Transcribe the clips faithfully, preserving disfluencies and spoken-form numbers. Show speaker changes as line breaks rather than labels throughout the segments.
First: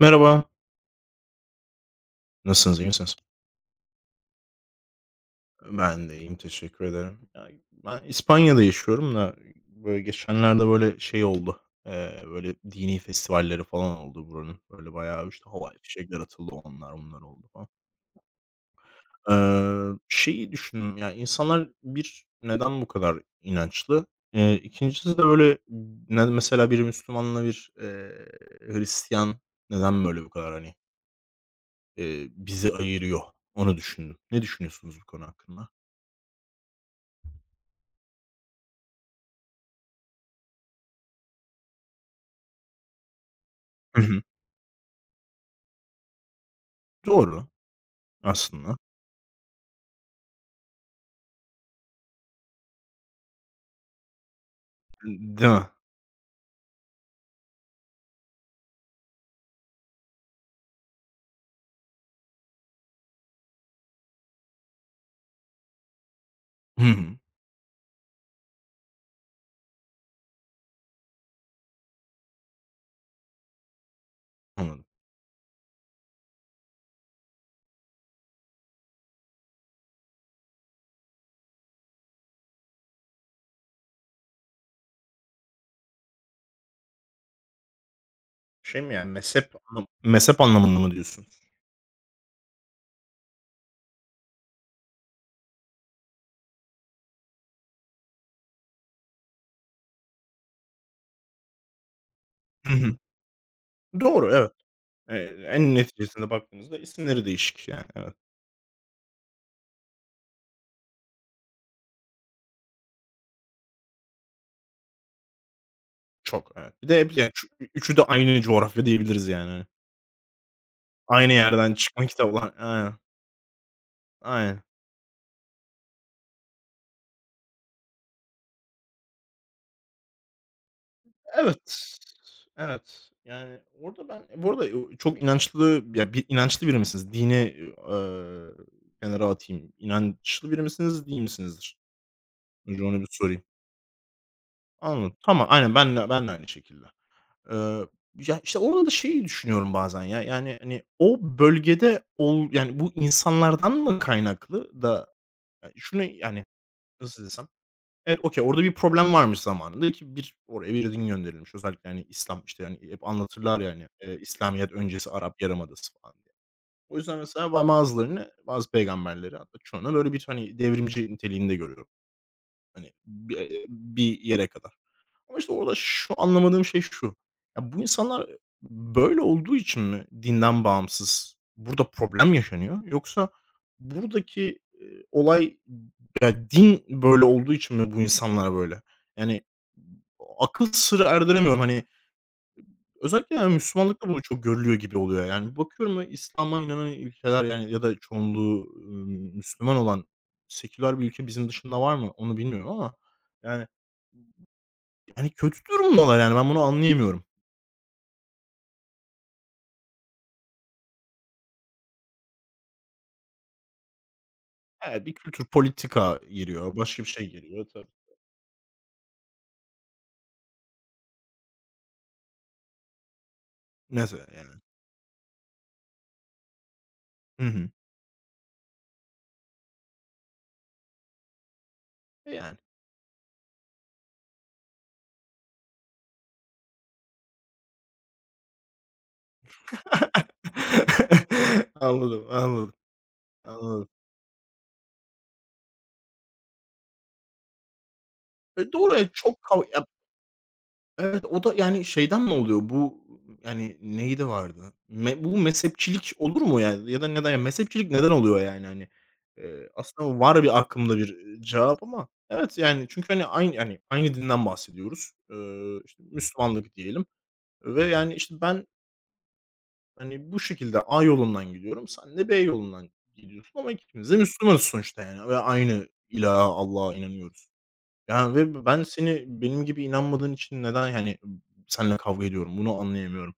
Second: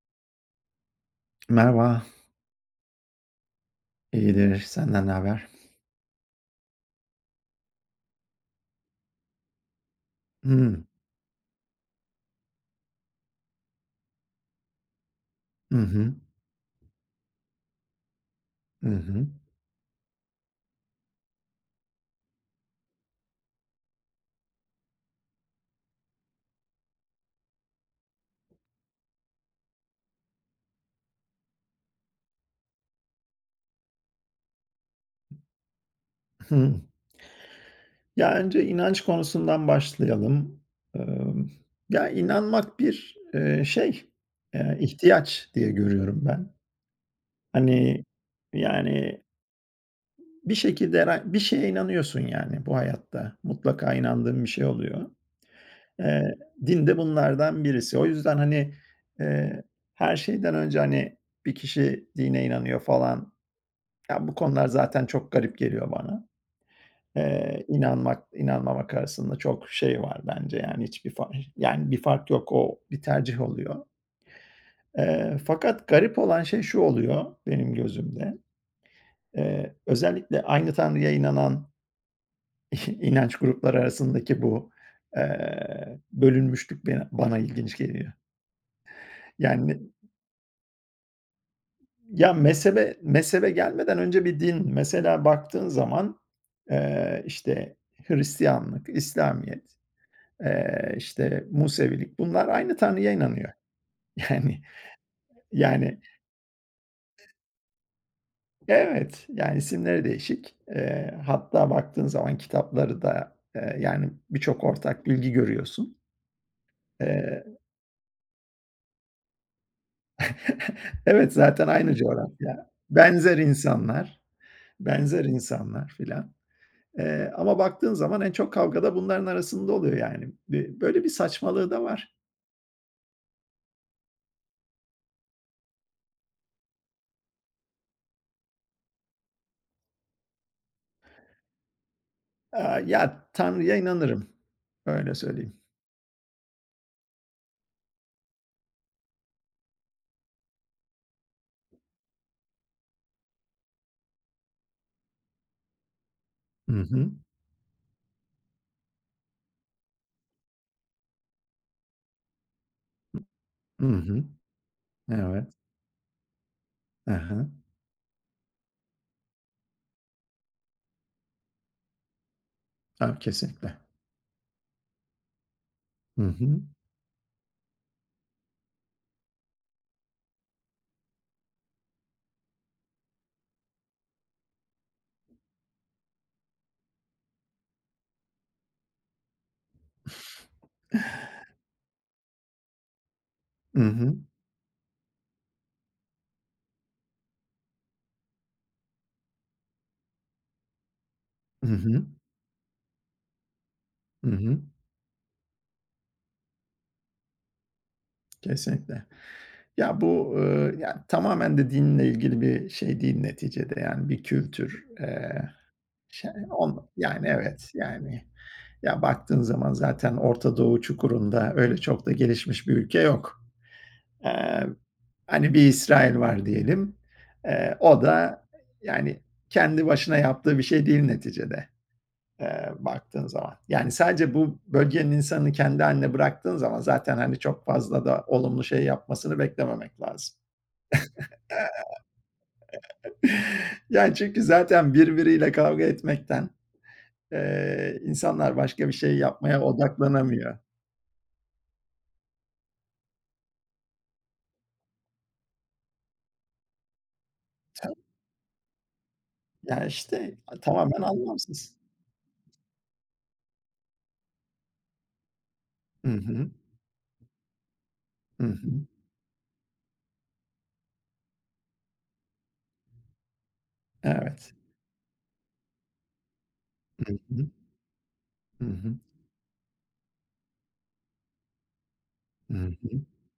Merhaba.
Merhaba,
Nasılsınız, iyi misiniz?
iyidir. Senden ne haber?
Ben de iyiyim, teşekkür ederim. Ya, ben İspanya'da yaşıyorum da böyle geçenlerde
Hımm.
böyle şey oldu. Eee, böyle dini festivalleri falan oldu buranın. Böyle bayağı işte havai
Hı hı.
fişekler atıldı onlar bunlar oldu falan.
Hı hı.
Eee, şeyi düşündüm yani insanlar bir neden bu kadar inançlı? Eee, ikincisi de böyle ne mesela bir Müslümanla bir, eee, Hristiyan neden böyle bu kadar hani, eee, bizi ayırıyor? Onu düşündüm. Ne düşünüyorsunuz bu konu hakkında?
Hıı. Ya, önce inanç konusundan başlayalım. Emm, Ya, inanmak bir, eee,
Hı
şey,
hı.
eee, ihtiyaç diye görüyorum ben.
Doğru
Hani,
aslında.
yani, bir şekilde hera bir şeye inanıyorsun, yani, bu hayatta. Mutlaka inandığın bir şey oluyor.
Değil mi?
Eee, Din de bunlardan birisi. O yüzden, hani, eee, her şeyden önce, hani, bir kişi dine inanıyor falan. Ya, bu konular zaten çok garip geliyor bana.
Hı hı.
Eee, inanmak, inanmamak arasında çok şey var bence, yani, hiçbir fa yani, bir fark yok. O bir tercih oluyor.
Anladım.
Eee, fakat garip olan şey şu oluyor benim gözümde. Eee, özellikle aynı Tanrı'ya inanan inanç grupları arasındaki bu, eee, bölünmüşlük beni bana ilginç geliyor.
Şey mi yani mezhep
Yani,
anlam mezhep anlamında mı diyorsun?
ya, mezhebe mezhebe gelmeden önce bir din, mesela baktığın zaman, eee, işte, Hristiyanlık, İslamiyet. Eee, işte, Musevilik bunlar
Hı
aynı
hı.
Tanrı'ya inanıyor.
Doğru, evet.
Yani
Eee, en
yani
neticesinde baktığımızda isimleri değişik yani, evet.
evet, yani isimleri değişik. Eee, hatta baktığın zaman kitapları da, eee, yani birçok ortak bilgi görüyorsun.
Çok, evet. Bir de hep yani çü
Eee.
üçü de aynı coğrafya diyebiliriz yani, hani. Aynı
Evet, zaten
yerden
aynı
çıkma kitaplar.
coğrafya,
Aynen,
benzer insanlar,
aynen.
benzer insanlar filan. Eee, ama baktığın zaman en çok kavgada bunların arasında oluyor yani. Bi böyle bir saçmalığı da
Evet,
var.
evet. Yani orada ben bu arada o çok inançlı ya bir inançlı biri misiniz? Dini, eee, kenara atayım. İnançlı biri misiniz, değil misinizdir?
Aaa,
Önce onu bir
ya,
sorayım.
Tanrı'ya inanırım, öyle
Anladım. Tamam,
söyleyeyim.
aynen ben de ben de aynı şekilde. Eee, ya, işte, orada da şeyi düşünüyorum bazen ya, yani, hani, o bölgede ol yani, bu insanlardan mı kaynaklı da ya, şunu, yani,
Hı hı.
nasıl desem, evet, okay, orada bir problem varmış zamanında ki bir oraya bir din gönderilmiş. Özellikle, yani İslam, işte, yani hep anlatırlar
Hı
yani
hı.
İslamiyet öncesi Arap
Evet.
Yarımadası falan diye. O
Hı
yüzden
hı.
mesela ba bazılarını, bazı peygamberleri hatta çoğunu böyle bir, hani, devrimci niteliğinde görüyorum. Hani,
Tabii,
bi
kesinlikle.
bir yere kadar. Ama işte orada şu
Hı hı.
anlamadığım şey şu: Ya, bu insanlar böyle olduğu için mi dinden bağımsız burada problem yaşanıyor? Yoksa buradaki, eee, olay ya, din böyle olduğu için mi bu insanlar böyle? Yani, akıl sırrı erdiremiyorum. Hani, özellikle, yani,
Hı
Müslümanlıkta
hı.
bu çok görülüyor gibi oluyor. Yani, bakıyorum ve İslam'a inanan ülkeler, yani, ya da çoğunluğu, ımm, Müslüman olan seküler bir ülke bizim
Hı
dışında var
hı.
mı onu bilmiyorum ama, yani,
Hı hı.
yani kötü durumdalar, yani, ben bunu anlayamıyorum.
Kesinlikle. Ya, bu, eee, ya, tamamen de dinle ilgili bir şey değil neticede, yani, bir kültür.
Evet, bir kültür,
Eee,
politika
şey
giriyor,
on
başka bir
yani,
şey giriyor
evet,
tabii.
yani, ya, baktığın zaman zaten Orta Doğu çukurunda öyle çok da gelişmiş bir ülke yok.
Mesela yani.
Eee, Hani, bir İsrail var diyelim.
Hı hı.
Eee, o da, yani, kendi başına yaptığı bir şey değil neticede.
Yani.
Eee, baktığın zaman. Yani sadece bu bölgenin insanını kendi hâline bıraktığın zaman zaten, hani, çok fazla da olumlu şey yapmasını beklememek lazım.
Anladım, anladım, anladım.
Yani, çünkü zaten birbiriyle kavga etmekten, eee, insanlar
E,
başka bir
doğru, evet,
şey
çok
yapmaya
kav ya,
odaklanamıyor.
evet, o da yani şeyden mi oluyor bu, yani neydi vardı? Me bu mezhepçilik olur mu yani ya da neden ya mezhepçilik neden oluyor yani hani? Eee,
Yani
aslında
işte,
var bir aklımda
tamamen
bir, eee,
anlamsız.
cevap ama evet, yani çünkü hani aynı yani aynı dinden bahsediyoruz. Eee, işte
Hı hı.
Müslümanlık diyelim ve yani işte
Hı
ben
hı.
hani, bu şekilde A yolundan gidiyorum, sen de B yolundan gidiyorsun ama ikimiz de
Evet.
Müslümanız sonuçta yani ve aynı ilaha, Allah'a
Hı
inanıyoruz.
hı.
Yani ve
Hı
ben
hı.
seni benim gibi inanmadığın için neden, yani, seninle kavga
Hı
ediyorum, bunu
hı.
anlayamıyorum.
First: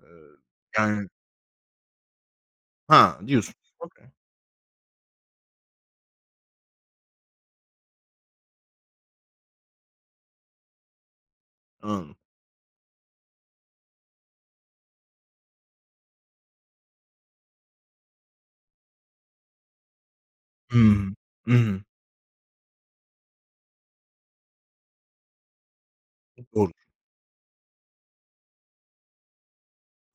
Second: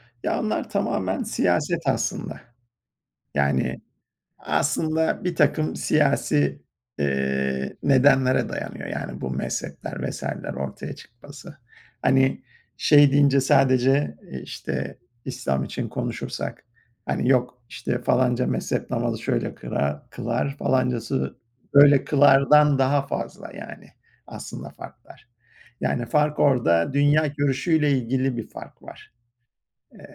Eee,
Ya, onlar
yani
tamamen siyaset aslında.
Ha, diyorsun.
Yani,
Okay,
aslında bir takım siyasi, eee, nedenlere dayanıyor, yani, bu mezhepler vesaire ler ortaya çıkması.
anladım.
Hani, şey deyince sadece, eee, işte, İslam için konuşursak, hani, yok, işte, falanca mezhep namazı şöyle kıra kılar,
Hımm.
falancası
Hı hı.
böyle kılardan daha fazla, yani, aslında farklar. Yani, fark
Doğru.
orada dünya görüşüyle ilgili bir fark var.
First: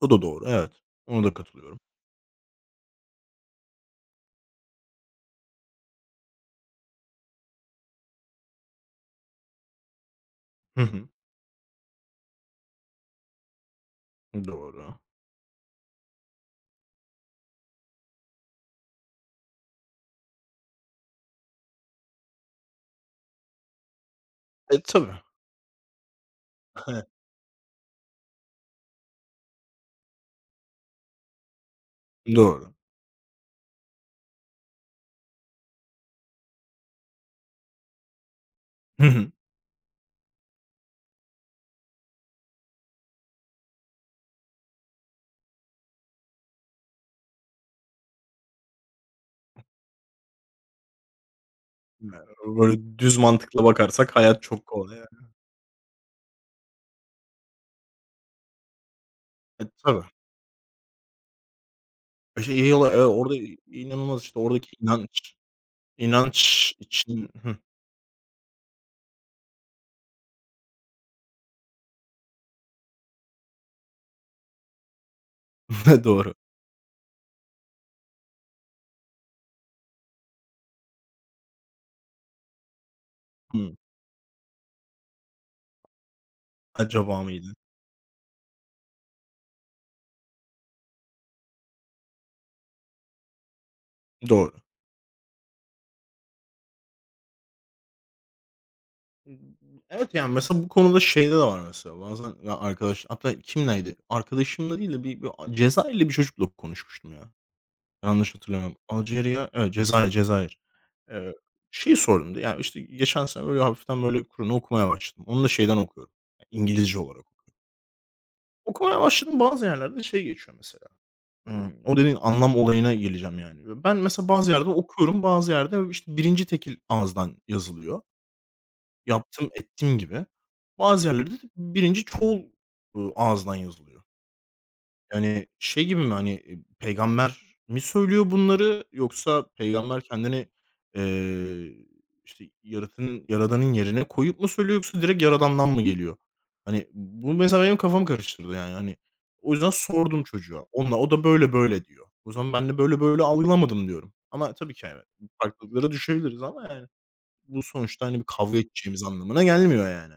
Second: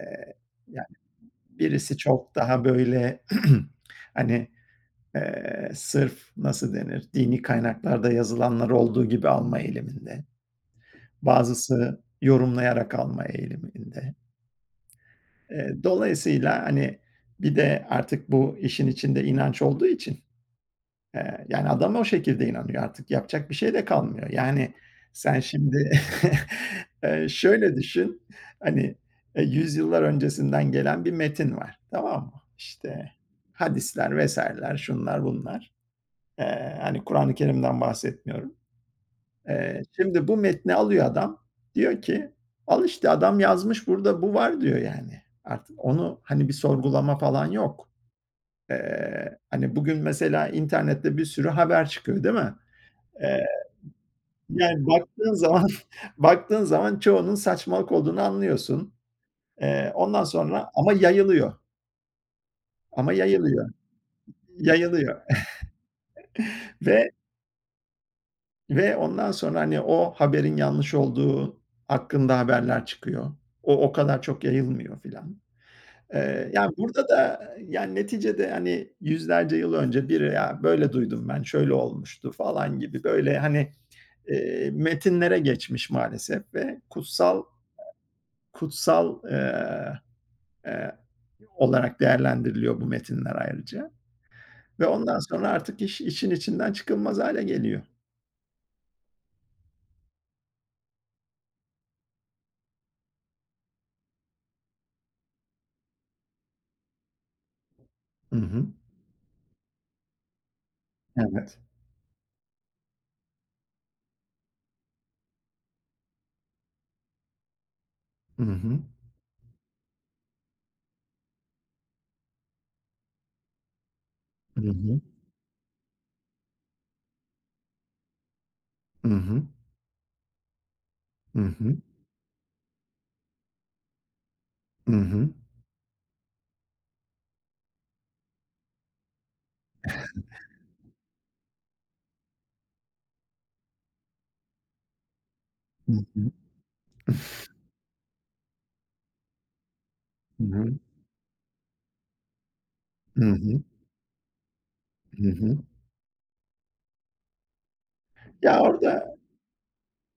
O da doğru, evet.
Yani,
Ona da katılıyorum.
birisi çok daha, böyle, hani, eee, sırf nasıl denir, dini kaynaklarda yazılanlar olduğu gibi alma eğiliminde.
Hı hı.
Bazısı yorumlayarak alma eğiliminde.
Doğru.
Eee, dolayısıyla, hani, bir de artık bu işin içinde inanç olduğu için, eee, yani, adam o şekilde inanıyor artık yapacak bir şey de kalmıyor. Yani,
E, tabii.
sen şimdi, eee, şöyle düşün, hani, eee, yüzyıllar öncesinden gelen bir metin var, tamam mı?
Doğru.
İşte, hadisler vesaire ler şunlar bunlar. Eee, hani, Kur'an-ı Kerim'den bahsetmiyorum.
Hı hı.
Eee, şimdi bu metni alıyor adam, diyor ki, "Al işte adam yazmış burada bu var." diyor yani. Artık onu, hani, bir sorgulama falan yok. Eee, hani, bugün mesela internette bir sürü haber çıkıyor,
Yani,
değil mi?
böyle düz
Eee,
mantıkla bakarsak hayat çok
Yani
kolay yani.
baktığın zaman baktığın zaman çoğunun saçmalık olduğunu anlıyorsun.
E,
Eee,
tabii.
ondan sonra ama yayılıyor,
İşte yiyorlar. Evet,
ama
orada
yayılıyor,
inanılmaz işte oradaki
yayılıyor
inanç. İnanç
ve
için Hıh.
ve ondan sonra, hani, o haberin yanlış olduğu hakkında haberler çıkıyor. O, o kadar çok yayılmıyor filan.
Doğru.
Eee, yani, burada da, yani, neticede, hani, yüzlerce yıl önce biri, "Ya, böyle duydum ben, şöyle olmuştu." falan gibi böyle, hani,
Hımm.
eee, metinlere geçmiş maalesef ve
Acaba
kutsal
mıydı?
kutsal, eee, eee, olarak değerlendiriliyor bu metinler ayrıca
Doğru.
ve ondan sonra artık iş işin içinden çıkılmaz hâle geliyor.
Evet, yani, mesela bu konuda şeyde de var mesela bazen ya arkadaş hatta kimleydi? Arkadaşımla değil de bir bir a Cezayirli bir çocukla konuşmuştum ya. Yanlış
Hı hı.
hatırlamıyorum. Alceria. Evet, Cezayir, Cezayir. Eee,
Evet.
Şeyi sordum. Ya, işte geçen sene böyle hafiften böyle Kur'an'ı okumaya başladım. Onu da şeyden okuyorum, İngilizce olarak.
Hı hı.
Okumaya başladım bazı yerlerde şey geçiyor mesela. Hımm. O dediğin anlam olayına geleceğim yani. Ben mesela bazı
Hı
yerde
hı.
okuyorum, bazı yerde, işte, birinci tekil ağızdan yazılıyor.
Hı hı.
Yaptım, ettim gibi. Bazı yerlerde de
Hı hı.
birinci çoğul, ııı, ağızdan yazılıyor.
Hı hı.
Yani, şey gibi mi, hani, eee, peygamber mi söylüyor bunları yoksa peygamber kendini, eee, işte, yaratının yaradanın yerine koyup mu söylüyor yoksa direkt yaradandan mı
Hı
geliyor?
hı.
Hani, bu mesela benim kafamı karıştırdı yani, hani. O yüzden sordum
Hı
çocuğa.
hı.
Onunla o da böyle böyle diyor. O zaman ben de böyle böyle
Hı hı.
algılamadım diyorum. Ama tabii ki, evet,
Hı hı.
farklılıklara düşebiliriz ama yani bu sonuçta, hani, bir kavga
Ya,
edeceğimiz
orada
anlamına gelmiyor yani.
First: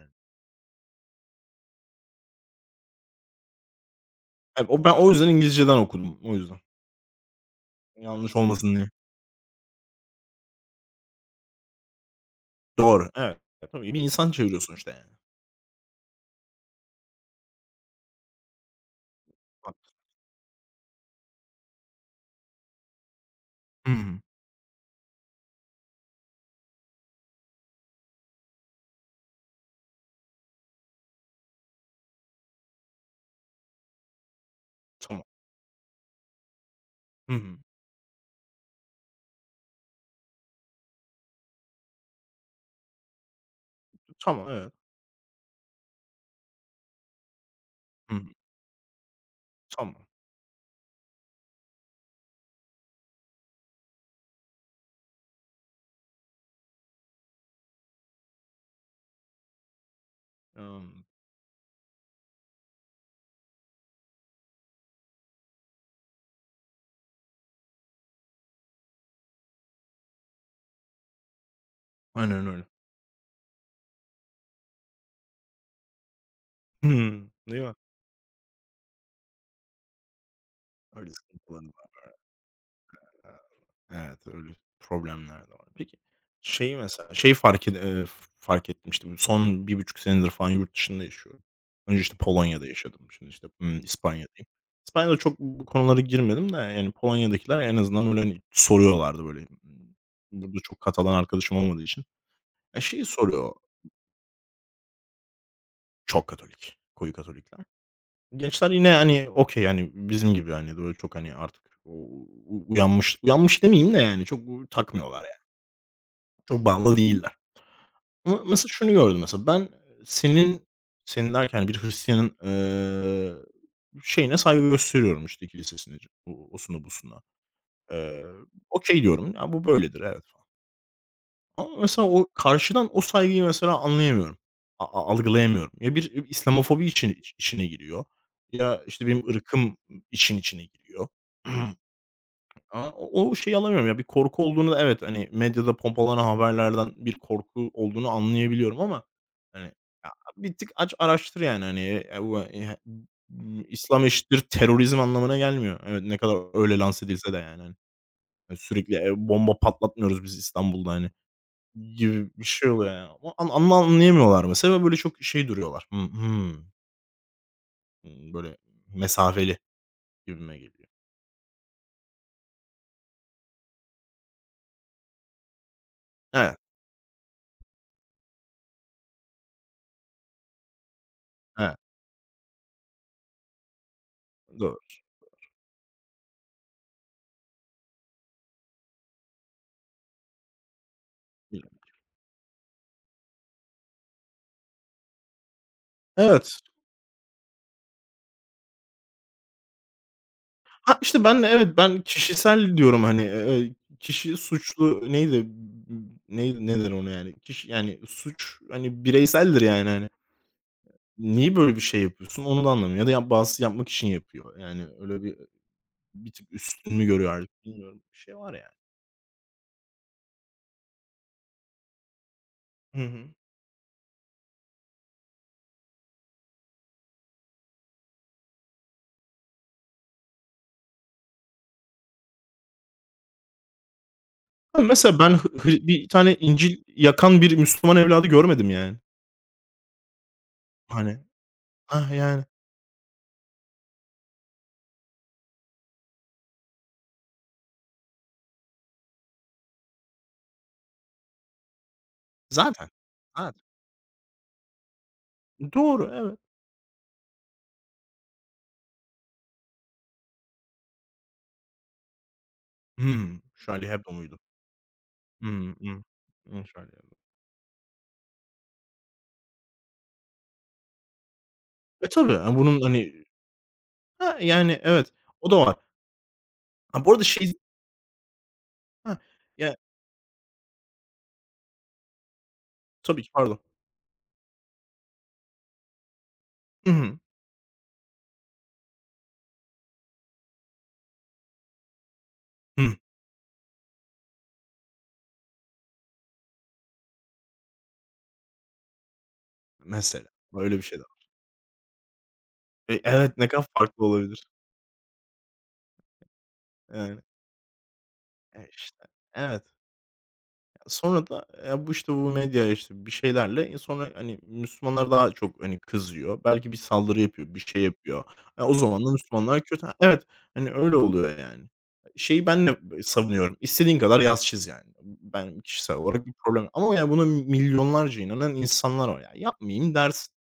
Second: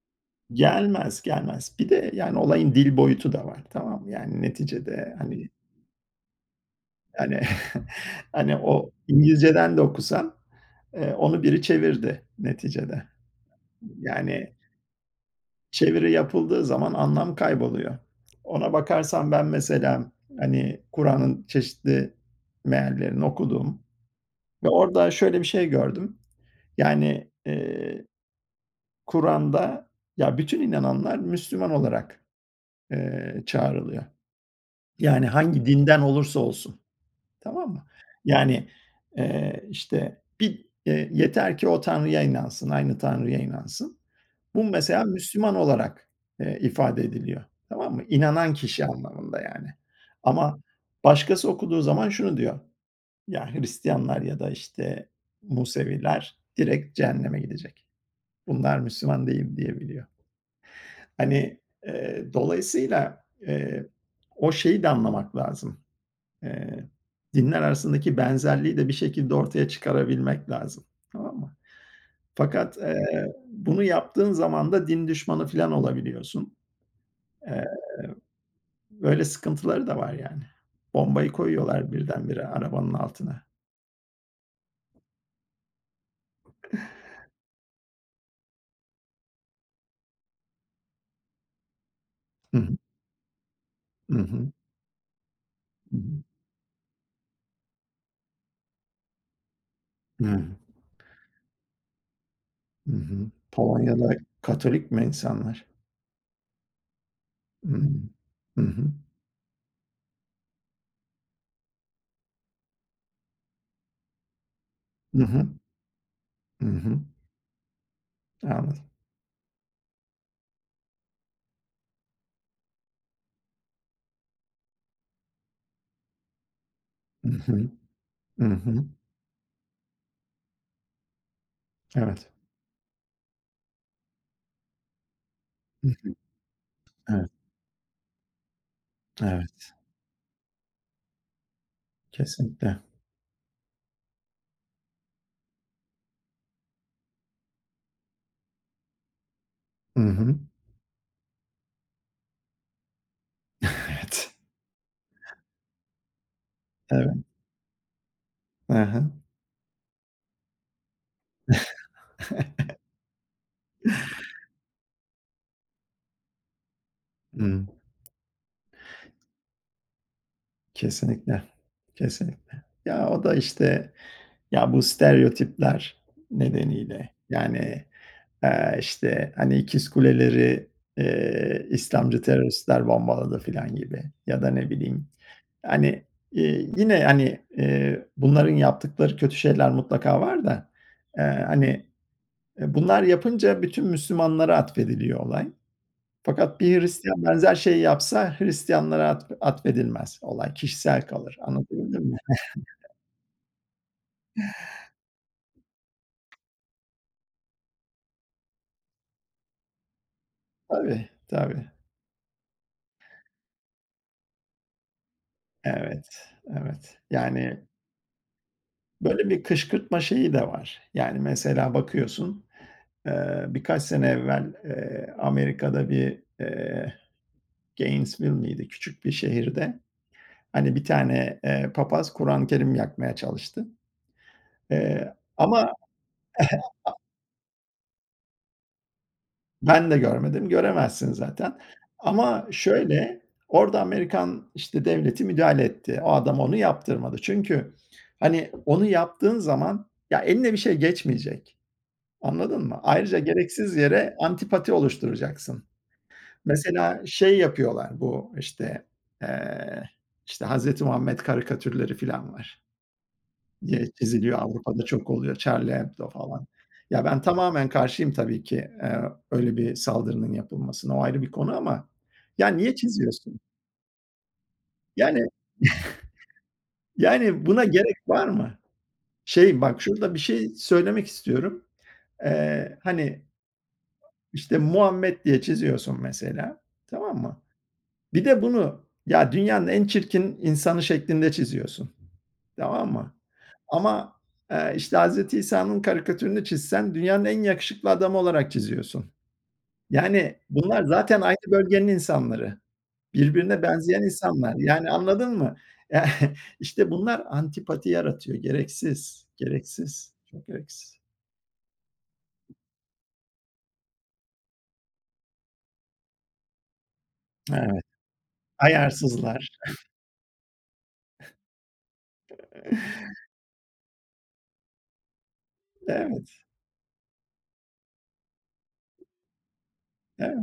gelmez, gelmez. Bir de, yani, olayın dil boyutu da var, tamam mı? Yani,
Hani, o ben o
neticede,
yüzden
hani,
İngilizceden okudum. O yüzden.
hani,
Yanlış
hani,
olmasın diye.
o İngilizceden de okusan, eee, onu biri çevirdi neticede.
Doğru, evet. E, tabii bir insan
Yani,
çeviriyor sonuçta yani.
çeviri yapıldığı zaman anlam kayboluyor. Ona bakarsan ben
Bak.
mesela, hani, Kur'an'ın çeşitli meallerini okudum
Hı hı.
ve orada şöyle bir şey gördüm. Yani, eee Kur'an'da, ya, bütün inananlar Müslüman olarak, eee, çağrılıyor.
Tamam.
Yani hangi dinden olursa olsun,
Hı hı.
tamam mı? Yani, eee, işte, bir, eee, yeter ki o Tanrı'ya inansın, aynı Tanrı'ya inansın.
Tamam,
Bu
evet.
mesela Müslüman olarak, eee, ifade ediliyor, tamam mı?
Hı hı.
İnanan kişi anlamında yani.
Tamam.
Ama başkası okuduğu zaman şunu diyor: "Ya, Hristiyanlar ya da, işte, Museviler direkt cehenneme gidecek. Bunlar Müslüman değil." diyebiliyor.
Emm,
Hani, eee, dolayısıyla, eee, o şeyi de anlamak lazım. Eee, Dinler arasındaki benzerliği de bir şekilde ortaya çıkarabilmek lazım. Tamam mı?
aynen öyle.
Fakat, eee, bunu yaptığın zaman da din düşmanı falan olabiliyorsun.
Hımm, değil
Eee,
mi?
Böyle sıkıntıları da var yani.
Öyle
Bombayı
sıkıntıları var
koyuyorlar birdenbire arabanın
ya.
altına.
Evet, öyle problemler de var. Peki, şeyi mesela, şeyi fark ed eee, fark etmiştim. Son bir buçuk senedir falan yurt dışında yaşıyorum. Önce, işte,
Hı
Polonya'da
hı.
yaşadım. Şimdi, işte, ımm,
Hı
İspanya'dayım.
hı.
İspanya'da çok bu
Hı
konulara
hı.
girmedim de yani Polonya'dakiler en azından, böyle, hani, soruyorlardı, böyle.
Hı hı.
Burada çok Katalan arkadaşım olmadığı için E, şeyi soruyor
Polonya'da Katolik mi insanlar?
çok Katolik, koyu Katolikler.
Hımm. Hı
Gençler yine,
hı.
hani, okay, yani bizim gibi, hani, böyle çok, hani, artık u u uyanmış, uyanmış demeyeyim de, yani, çok takmıyorlar
Hı
yani.
hı.
Çok
Hı hı.
bağlı
hı.
değiller. Ama mesela
Anladım.
şunu gördüm mesela ben senin, senin derken bir Hristiyan'ın, eee, şeyine saygı gösteriyorum, işte, kilisesine, o osuna, busuna.
Hı hı.
Eee,
Hı hı.
okay diyorum. Ya, bu böyledir, evet. Ama mesela o
Evet.
karşıdan o saygıyı mesela anlayamıyorum. A a Algılayamıyorum.
Hı
Ya
hı.
bir İslamofobi için
Evet,
iç içine giriyor ya, işte, benim
evet.
ırkım için içine giriyor.
Kesinlikle.
Ama o o şeyi alamıyorum ya. Bir korku olduğunu da evet, hani, medyada pompalanan haberlerden bir korku olduğunu anlayabiliyorum ama, hani,
Hı
ya
hı.
bir tık aç araştır yani, hani, eee, bu, eee, ımm, İslam
Evet.
eşittir terörizm anlamına gelmiyor. Evet, ne kadar öyle lanse
Evet.
edilse de yani, hani.
Hı
Sürekli,
hı.
eee, bomba patlatmıyoruz biz İstanbul'da, hani. Gibi bir şey oluyor yani ama an ama anlayamıyorlar mesela ve böyle çok şey duruyorlar. Hı hı. Hımm,
Hımm.
böyle mesafeli gibime geliyor.
Kesinlikle, kesinlikle. Ya, o da, işte, ya, bu stereotipler
Evet,
nedeniyle, yani, eee, işte, hani, İkizkuleleri, eee,
evet,
İslamcı teröristler bombaladı filan gibi ya da ne
doğrudur.
bileyim, hani, eee, yine, hani, eee, bunların yaptıkları kötü şeyler mutlaka var da, eee, hani. Eee, bunlar yapınca bütün Müslümanlara atfediliyor olay.
Evet.
Fakat bir Hristiyan benzer şeyi yapsa Hristiyanlara atf atfedilmez olay.
Ha,
Kişisel
işte
kalır.
ben de evet, ben
Anlatabildim mi?
kişisel diyorum hani, eee, kişi suçlu neydi? Neydi ne denir ona yani? Kişi yani suç hani bireyseldir yani hani.
Tabii,
Niye
tabii.
böyle bir şey yapıyorsun onu da anlamıyorum ya da yap bazısı yapmak için yapıyor. Yani öyle bir
Evet,
bir tık üstün
evet.
mü görüyor artık
Yani,
bilmiyorum. Bir şey var yani.
böyle bir kışkırtma şeyi de var. Yani, mesela bakıyorsun,
Hı hı.
eee, birkaç sene evvel, eee, Amerika'da bir, eee, Gainesville miydi? Küçük bir şehirde, hani, bir tane, eee, papaz Kur'an-ı Kerim yakmaya çalıştı. Eee,
Mesela ben hı hı
ama.
bir tane İncil yakan bir Müslüman evladı görmedim yani.
Ben de görmedim, göremezsin
Hani,
zaten
hah, yani.
ama şöyle, orada Amerikan, işte, devleti müdahale etti. O adam onu yaptırmadı. Çünkü, hani, onu yaptığın zaman ya, eline bir şey geçmeyecek, anladın mı?
Zaten.
Ayrıca
Zaten.
gereksiz yere antipati oluşturacaksın.
Doğru, evet.
Mesela şey yapıyorlar bu, işte, eee, işte, Hazreti Muhammed karikatürleri filan var
Hımm. Charlie
diye
Hebdo muydu?
çiziliyor. Avrupa'da çok oluyor. Charlie
Hımm, hımm.
Hebdo falan.
Hımm, Charlie
Ya,
Hebdo.
ben tamamen karşıyım tabii ki, eee, öyle bir saldırının yapılmasına. O ayrı bir konu ama
E, tabii,
ya,
ha,
niye
bunun, hani,
çiziyorsun?
ha, yani, evet,
Yani
o da var. Ha, bu arada
yani
şey.
buna gerek var mı?
Hah,
Şey,
ya,
bak şurada bir şey söylemek istiyorum. Eee, hani,
tabii ki, pardon.
işte, Muhammed diye çiziyorsun mesela,
Hı
tamam
hı.
mı? Bir de bunu ya dünyanın en çirkin insanı şeklinde çiziyorsun. Tamam
Hıh.
mı? Ama, eee, işte, Hazreti İsa'nın karikatürünü çizsen dünyanın en yakışıklı adamı olarak çiziyorsun.
Mesela.
Yani
Öyle bir
bunlar
şey de
zaten
var.
aynı bölgenin insanları.
E, evet, ne
Birbirine
kadar
benzeyen
farklı olabilir.
insanlar. Yani anladın mı? Ya, işte,
Yani.
bunlar antipati yaratıyor.
E, işte.
Gereksiz,
Evet.
gereksiz, çok gereksiz.
Sonra da, eee, bu, işte, bu medya, işte, bir şeylerle, eee, sonra, hani, Müslümanlar daha çok, hani, kızıyor. Belki bir saldırı yapıyor, bir şey
Evet,
yapıyor. Ya, o zaman da
ayarsızlar.
Müslümanlar kötü. Ha, evet, hani, öyle oluyor, yani. Şeyi ben de savunuyorum. İstediğin kadar yaz çiz, yani. Ben kişisel olarak bir
Evet,
problem. Ama, ya, buna milyonlarca inanan insanlar var. Ya, yapmayayım dersin.
evet.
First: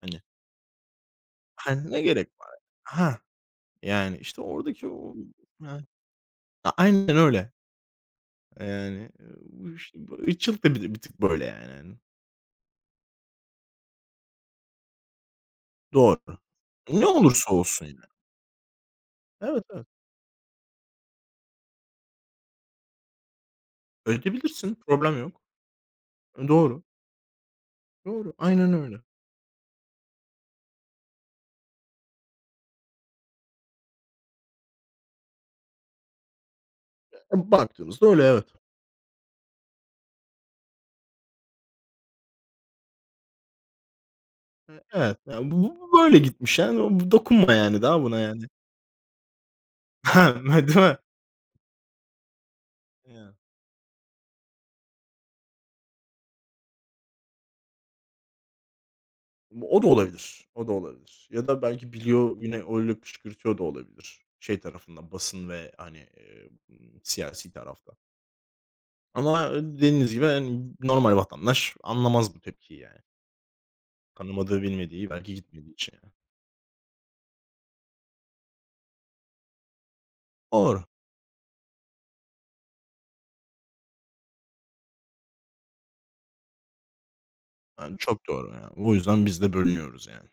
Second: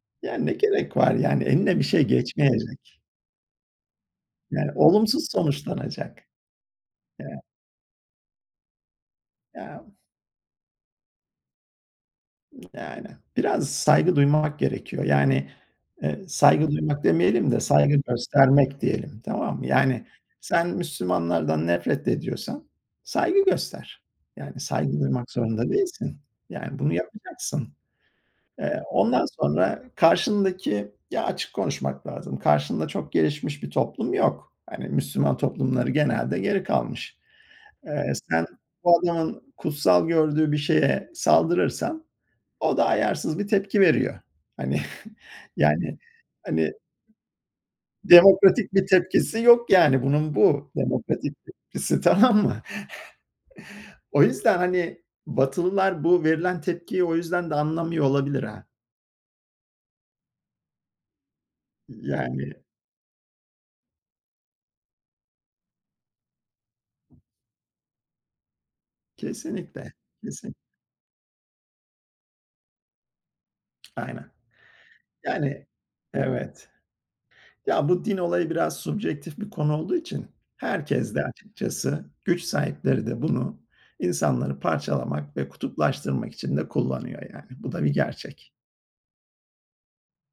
Hani,
Yani ne gerek var? Yani eline bir
hani, ne
şey
gerek var?
geçmeyecek.
Ha yani, işte,
Yani
oradaki o
olumsuz
yani,
sonuçlanacak.
A aynen
Ya,
öyle. Yani, eee, bu,
ya
işte, bu ırkçılık da bir bir tık böyle, yani, hani.
Yani, biraz saygı duymak gerekiyor. Yani, eee,
Doğru.
saygı duymak
Ne olursa
demeyelim de
olsun
saygı
yani.
göstermek diyelim, tamam
Evet,
mı?
evet.
Yani, sen Müslümanlardan nefret ediyorsan saygı göster. Yani,
Ödeyebilirsin,
saygı
problem
duymak
yok.
zorunda değilsin. Yani,
Doğru,
bunu yapacaksın.
doğru. Aynen
Eee,
öyle.
ondan sonra karşındaki ya, açık konuşmak lazım. Karşında çok gelişmiş bir toplum yok. Hani, Müslüman toplumları genelde geri kalmış.
E, baktığımızda
Eee,
öyle evet.
sen bu adamın kutsal gördüğü bir şeye saldırırsan o da ayarsız bir tepki veriyor.
E,
Hani,
evet, ya, bu bu bu
yani,
böyle gitmiş
hani,
yani. O- Bu dokunma yani daha buna yani.
demokratik bir tepkisi yok yani
Ha,
bunun bu.
değil mi?
Demokratik tepkisi, tamam mı?
Ya.
O yüzden, hani, Batılılar bu verilen tepkiyi o yüzden de anlamıyor olabilir ha.
O da olabilir, o da olabilir. Ya da belki biliyor
Yani
yine öyle kışkırtıyor da olabilir. Şey tarafından basın ve hani, eee, siyasi tarafta. Ama e,
kesinlikle,
dediğiniz gibi
kesin
hani normal vatandaş anlamaz bu tepkiyi yani.
aynen.
Tanımadığı, bilmediği belki
Yani,
gitmediği için yani.
evet. Ya, bu din olayı biraz subjektif bir konu olduğu için
Doğru.
herkes de açıkçası güç sahipleri de bunu insanları parçalamak ve kutuplaştırmak için de kullanıyor yani. Bu da bir
Yani, çok doğru,
gerçek.
yani. O yüzden biz de bölünüyoruz, yani.